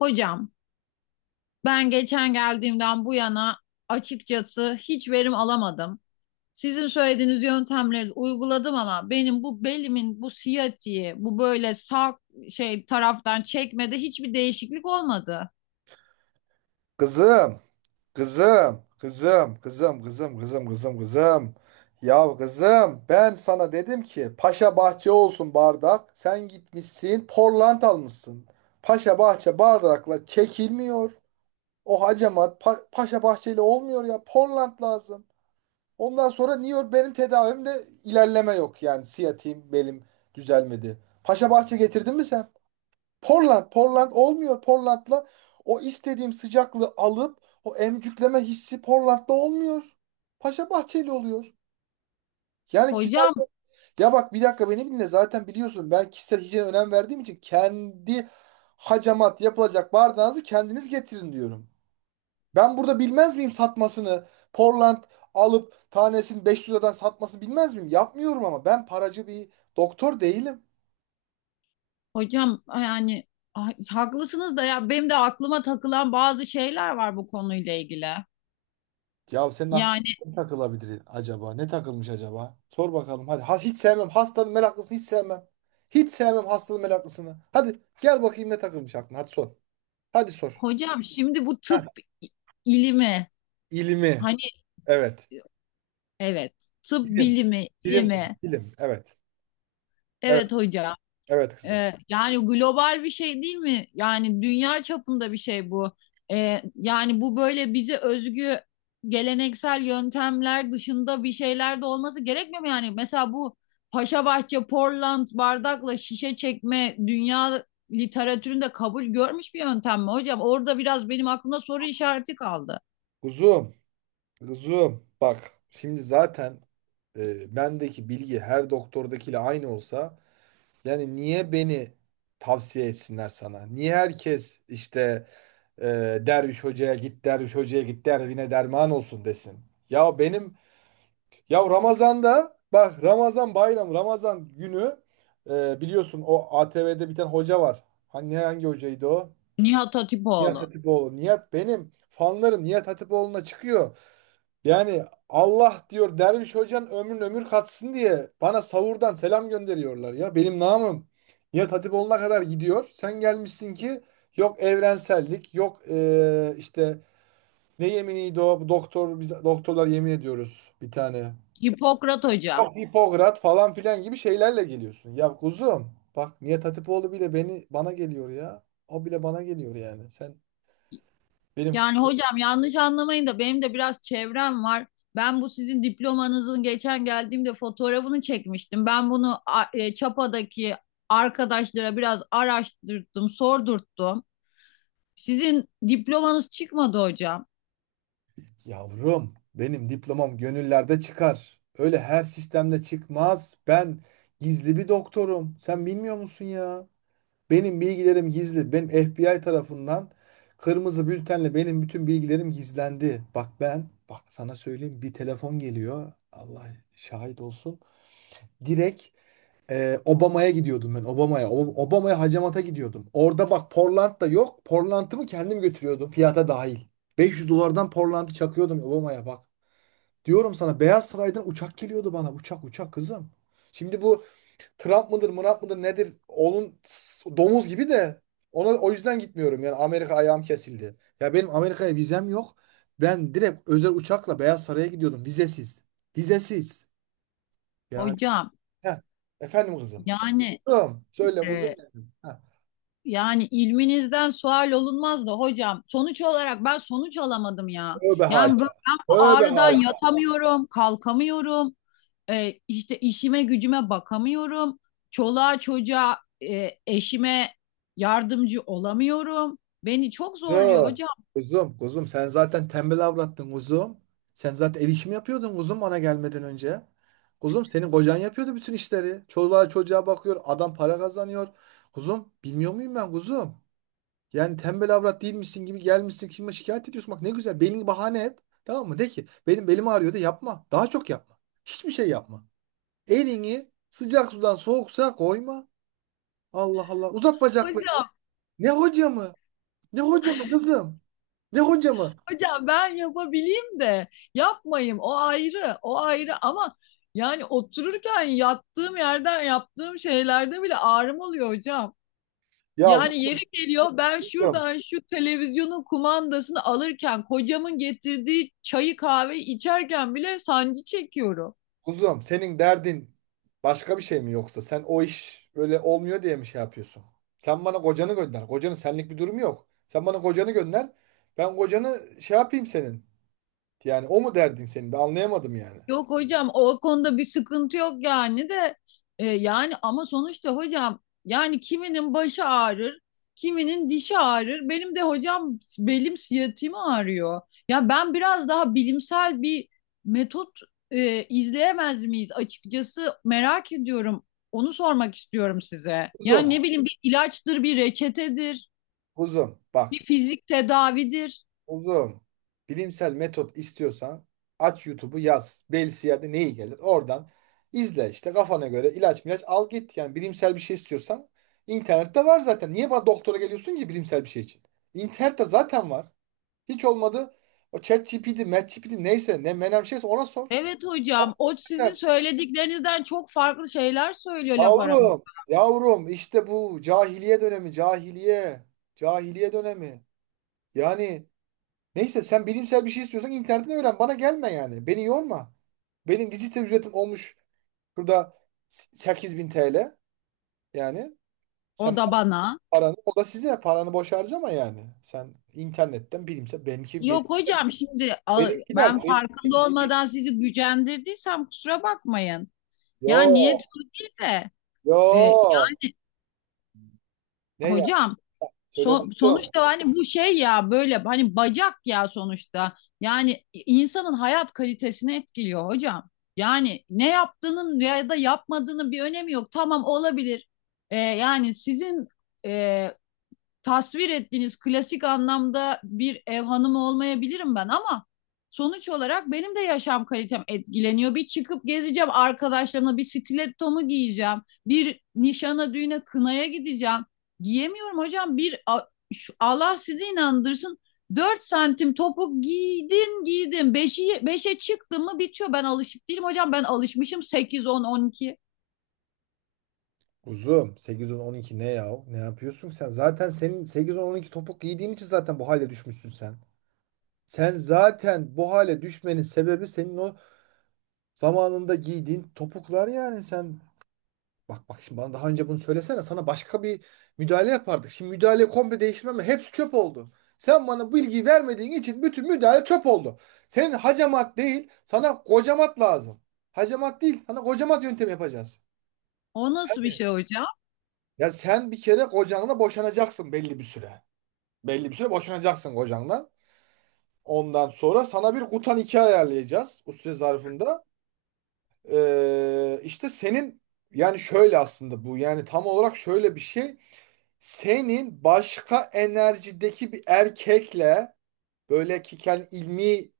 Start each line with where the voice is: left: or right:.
left: Hocam, ben geçen geldiğimden bu yana açıkçası hiç verim alamadım. Sizin söylediğiniz yöntemleri uyguladım ama benim bu belimin bu siyatiği, bu böyle sağ şey taraftan çekmede hiçbir değişiklik olmadı.
right: Kızım, kızım, kızım, kızım, kızım, kızım, kızım, kızım. Ya kızım, ben sana dedim ki Paşa Bahçe olsun bardak. Sen gitmişsin, Portland almışsın. Paşa Bahçe bardakla çekilmiyor. O hacamat Paşa bahçeyle olmuyor ya. Portland lazım. Ondan sonra niye benim tedavimde ilerleme yok yani. Siyatiğim belim düzelmedi. Paşa Bahçe getirdin mi sen? Portland olmuyor. Portland'la o istediğim sıcaklığı alıp o emcükleme hissi Portland'da olmuyor. Paşa Bahçeli oluyor. Yani kişisel...
left: Hocam,
right: Ya bak, bir dakika beni dinle, zaten biliyorsun ben kişisel hijyene önem verdiğim için kendi hacamat yapılacak bardağınızı kendiniz getirin diyorum. Ben burada bilmez miyim satmasını? Portland alıp tanesini 500 liradan satmasını bilmez miyim? Yapmıyorum ama ben paracı bir doktor değilim.
left: hocam, yani ah, haklısınız da ya benim de aklıma takılan bazı şeyler var bu konuyla ilgili.
right: Ya senin aklına
left: Yani
right: ne takılabilir acaba? Ne takılmış acaba? Sor bakalım hadi. Ha, hiç sevmem. Hastanın meraklısını hiç sevmem. Hiç sevmem hastanın meraklısını. Hadi gel bakayım ne takılmış aklına. Hadi sor. Hadi sor.
left: hocam, şimdi bu
right: Ha,
left: tıp i- ilimi,
right: ilmi.
left: hani,
right: Evet.
left: evet, tıp
right: Bilim.
left: bilimi
right: Bilim kızım.
left: ilimi,
right: Bilim. Evet. Evet.
left: evet hocam.
right: Evet kızım.
left: Yani global bir şey değil mi? Yani dünya çapında bir şey bu. Yani bu böyle bize özgü geleneksel yöntemler dışında bir şeyler de olması gerekmiyor mu? Yani mesela bu Paşabahçe, Portland bardakla şişe çekme dünya literatüründe kabul görmüş bir yöntem mi hocam? Orada biraz benim aklımda soru işareti kaldı.
right: Kuzum. Kuzum. Bak. Şimdi zaten bendeki bilgi her doktordakiyle aynı olsa yani niye beni tavsiye etsinler sana? Niye herkes işte... derviş hocaya git, derviş hocaya git, derdine derman olsun desin. Ya benim... Ya Ramazan'da bak, Ramazan bayram, Ramazan günü, biliyorsun o ATV'de bir tane hoca var. Hani hangi hocaydı o?
left: Nihat
right: Nihat
left: Hatipoğlu,
right: Hatipoğlu. Nihat, benim fanlarım Nihat Hatipoğlu'na çıkıyor. Yani Allah diyor derviş hocanın ömrün ömür katsın diye bana savurdan selam gönderiyorlar ya. Benim namım Nihat Hatipoğlu'na kadar gidiyor. Sen gelmişsin ki yok evrensellik, yok işte ne yeminiydi o? Doktor, biz doktorlar yemin ediyoruz bir tane.
left: Hipokrat hocam.
right: Yok Hipokrat falan filan gibi şeylerle geliyorsun. Ya kuzum bak, Nihat Hatipoğlu bile beni, bana geliyor ya. O bile bana geliyor yani. Sen benim...
left: Yani hocam, yanlış anlamayın da benim de biraz çevrem var. Ben bu sizin diplomanızın geçen geldiğimde fotoğrafını çekmiştim. Ben bunu Çapa'daki arkadaşlara biraz araştırdım, sordurttum. Sizin diplomanız çıkmadı hocam.
right: Yavrum benim diplomam gönüllerde çıkar. Öyle her sistemde çıkmaz. Ben gizli bir doktorum. Sen bilmiyor musun ya? Benim bilgilerim gizli. Benim FBI tarafından kırmızı bültenle benim bütün bilgilerim gizlendi. Bak ben, bak sana söyleyeyim, bir telefon geliyor. Allah şahit olsun. Direkt Obama'ya gidiyordum ben. Obama'ya. Obama'ya hacamata gidiyordum. Orada bak Portland da yok. Portland'ımı kendim götürüyordum. Fiyata dahil. 500 dolardan Portland'ı çakıyordum Obama'ya bak. Diyorum sana Beyaz Saray'dan uçak geliyordu bana. Uçak uçak kızım. Şimdi bu Trump mıdır, Murat mıdır nedir? Onun domuz gibi de, ona o yüzden gitmiyorum. Yani Amerika ayağım kesildi. Ya benim Amerika'ya vizem yok. Ben direkt özel uçakla Beyaz Saray'a gidiyordum vizesiz. Vizesiz. Yani.
left: Hocam,
right: Heh. Efendim kızım.
left: yani
right: Kızım, söyle
left: e,
right: uzun. Heh.
left: ilminizden sual olunmaz da hocam, sonuç olarak ben sonuç alamadım ya.
right: Öbe
left: Yani ben
right: haca.
left: ben bu
right: Öbe
left: ağrıdan
right: haca.
left: yatamıyorum, kalkamıyorum. E, işte işime gücüme bakamıyorum. Çoluğa çocuğa, eşime yardımcı olamıyorum. Beni çok zorluyor
right: Yo,
left: hocam.
right: kuzum, kuzum, sen zaten tembel avrattın kuzum. Sen zaten ev işimi yapıyordun kuzum, bana gelmeden önce. Kuzum, senin kocan yapıyordu bütün işleri. Çoluğa çocuğa bakıyor, adam para kazanıyor. Kuzum, bilmiyor muyum ben kuzum? Yani tembel avrat değilmişsin gibi gelmişsin, kime şikayet ediyorsun? Bak ne güzel belini bahane et. Tamam mı? De ki benim belim ağrıyor, de yapma. Daha çok yapma. Hiçbir şey yapma. Elini sıcak sudan soğuk suya koyma. Allah Allah. Uzat bacaklarını.
left: Hocam,
right: Ne hoca mı? Ne hoca mı kızım? Ne hoca mı?
left: hocam, ben yapabileyim de yapmayayım. O ayrı, o ayrı, ama yani otururken yattığım yerden yaptığım şeylerde bile ağrım oluyor hocam.
right: Ya
left: Yani yeri geliyor, ben
right: kuzum,
left: şuradan şu televizyonun kumandasını alırken, kocamın getirdiği çayı kahveyi içerken bile sancı çekiyorum.
right: kuzum, senin derdin başka bir şey mi yoksa? Sen o iş öyle olmuyor diye mi şey yapıyorsun? Sen bana kocanı gönder. Kocanın senlik bir durumu yok. Sen bana kocanı gönder. Ben kocanı şey yapayım senin. Yani o mu derdin senin? Ben anlayamadım yani.
left: Yok hocam, o konuda bir sıkıntı yok, yani de, yani, ama sonuçta hocam, yani kiminin başı ağrır, kiminin dişi ağrır. Benim de hocam belim, siyatiğim ağrıyor. Ya ben biraz daha bilimsel bir metot izleyemez miyiz, açıkçası merak ediyorum. Onu sormak istiyorum size.
right: Kuzum,
left: Yani ne bileyim, bir ilaçtır, bir reçetedir,
right: kuzum bak.
left: bir fizik tedavidir.
right: Uzun. Bilimsel metot istiyorsan aç YouTube'u yaz. Belsiyer'de neyi gelir? Oradan izle işte, kafana göre ilaç milaç al git. Yani bilimsel bir şey istiyorsan internette var zaten. Niye bana doktora geliyorsun ki bilimsel bir şey için? İnternette zaten var. Hiç olmadı. O ChatGPT, MatGPT neyse ne menem şeyse ona sor.
left: Evet hocam, o sizin
right: Aynen.
left: söylediklerinizden çok farklı şeyler söylüyor, laf aramızda.
right: Yavrum, yavrum, işte bu cahiliye dönemi, cahiliye, cahiliye dönemi. Yani... Neyse, sen bilimsel bir şey istiyorsan internetten öğren. Bana gelme yani. Beni yorma. Benim vizite ücretim olmuş burada şurada 8.000 TL. Yani
left: O
right: sen
left: da bana.
right: paranı, o da size, paranı boş harcama yani. Sen internetten bilimsel, benimki benim,
left: Yok hocam, şimdi a-
right: benimkiler
left: ben
right: benim,
left: farkında olmadan sizi gücendirdiysem kusura bakmayın. Ya niyet
right: yo
left: o değil de,
right: yo
left: yani
right: ne ya,
left: hocam,
right: söyle
left: So-
right: kuzum.
left: sonuçta hani bu şey ya, böyle hani bacak ya sonuçta. Yani insanın hayat kalitesini etkiliyor hocam. Yani ne yaptığının ya da yapmadığının bir önemi yok. Tamam, olabilir. Yani sizin e, tasvir ettiğiniz klasik anlamda bir ev hanımı olmayabilirim ben, ama sonuç olarak benim de yaşam kalitem etkileniyor. Bir çıkıp gezeceğim arkadaşlarımla, bir stilettomu giyeceğim, bir nişana, düğüne, kınaya gideceğim. Giyemiyorum hocam. Bir Allah sizi inandırsın, 4 santim topuk giydin giydin, beşe 5'e çıktın mı bitiyor. Ben alışık değilim hocam. Ben alışmışım 8, 10, 12
right: Kuzum, 8 on on iki ne ya? Ne yapıyorsun sen? Zaten senin 8 on on iki topuk giydiğin için zaten bu hale düşmüşsün sen. Sen zaten bu hale düşmenin sebebi senin o zamanında giydiğin topuklar, yani sen... Bak bak şimdi bana daha önce bunu söylesene, sana başka bir müdahale yapardık. Şimdi müdahale komple değiştirmem mi? Hepsi çöp oldu. Sen bana bilgi vermediğin için bütün müdahale çöp oldu. Senin hacamat değil, sana kocamat lazım. Hacamat değil, sana kocamat yöntemi yapacağız.
left: O nasıl bir
right: Yani...
left: şey hocam?
right: Ya sen bir kere kocanla boşanacaksın belli bir süre. Belli bir süre boşanacaksın kocanla. Ondan sonra sana bir kutan iki ayarlayacağız bu süre zarfında. İşte senin, yani şöyle aslında bu, yani tam olarak şöyle bir şey. Senin başka enerjideki bir erkekle, böyle ki kendi ilmi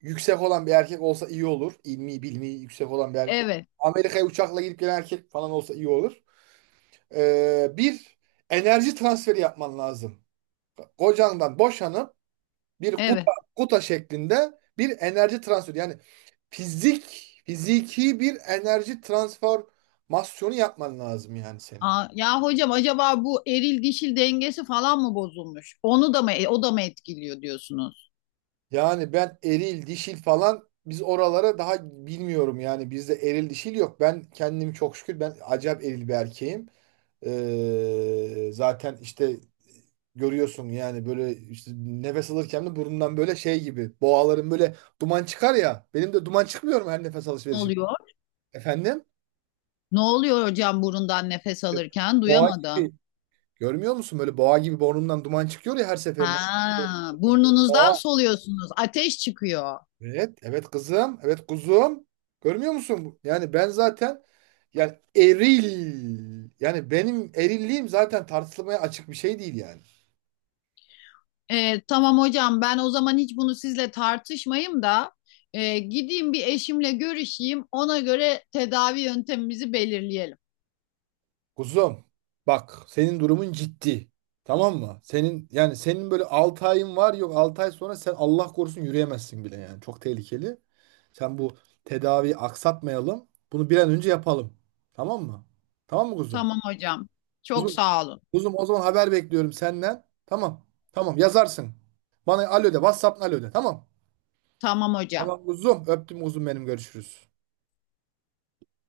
right: yüksek olan bir erkek olsa iyi olur. İlmi bilmi yüksek olan bir erkek.
left: Evet.
right: Amerika'ya uçakla gidip gelen erkek falan olsa iyi olur. Bir enerji transferi yapman lazım. Kocandan boşanıp bir kuta,
left: Evet.
right: kuta şeklinde bir enerji transferi. Yani fizik, fiziki bir enerji transformasyonu yapman lazım yani senin.
left: Aa, ya hocam, acaba bu eril dişil dengesi falan mı bozulmuş? Onu da mı, o da mı etkiliyor diyorsunuz?
right: Yani ben eril, dişil falan, biz oralara daha, bilmiyorum yani, bizde eril dişil yok. Ben kendim çok şükür ben acayip eril bir erkeğim. Zaten işte görüyorsun yani, böyle işte nefes alırken de burnumdan böyle şey gibi, boğaların böyle duman çıkar ya. Benim de duman çıkmıyor mu her nefes
left: Ne
right: alışverişim?
left: oluyor?
right: Efendim?
left: Ne oluyor hocam, burundan nefes alırken?
right: Boğa
left: Duyamadım.
right: gibi. Görmüyor musun? Böyle boğa gibi burnumdan duman çıkıyor ya her seferinde.
left: Ha, burnunuzdan
right: Boğa.
left: soluyorsunuz. Ateş çıkıyor.
right: Evet, evet kızım, evet kuzum. Görmüyor musun? Yani ben zaten, yani eril. Yani benim erilliğim zaten tartışılmaya açık bir şey değil yani.
left: Tamam hocam, ben o zaman hiç bunu sizle tartışmayayım da gideyim, bir eşimle görüşeyim. Ona göre tedavi yöntemimizi belirleyelim.
right: Kuzum bak senin durumun ciddi. Tamam mı? Senin, yani senin böyle 6 ayın var, yok 6 ay sonra sen Allah korusun yürüyemezsin bile yani. Çok tehlikeli. Sen bu tedaviyi aksatmayalım. Bunu bir an önce yapalım. Tamam mı? Tamam mı kuzum?
left: Tamam hocam. Çok
right: Kuzum,
left: sağ olun.
right: kuzum, o zaman haber bekliyorum senden. Tamam. Tamam yazarsın. Bana alo de. WhatsApp'ın alo de. Tamam.
left: Tamam hocam.
right: Tamam kuzum. Öptüm kuzum benim. Görüşürüz.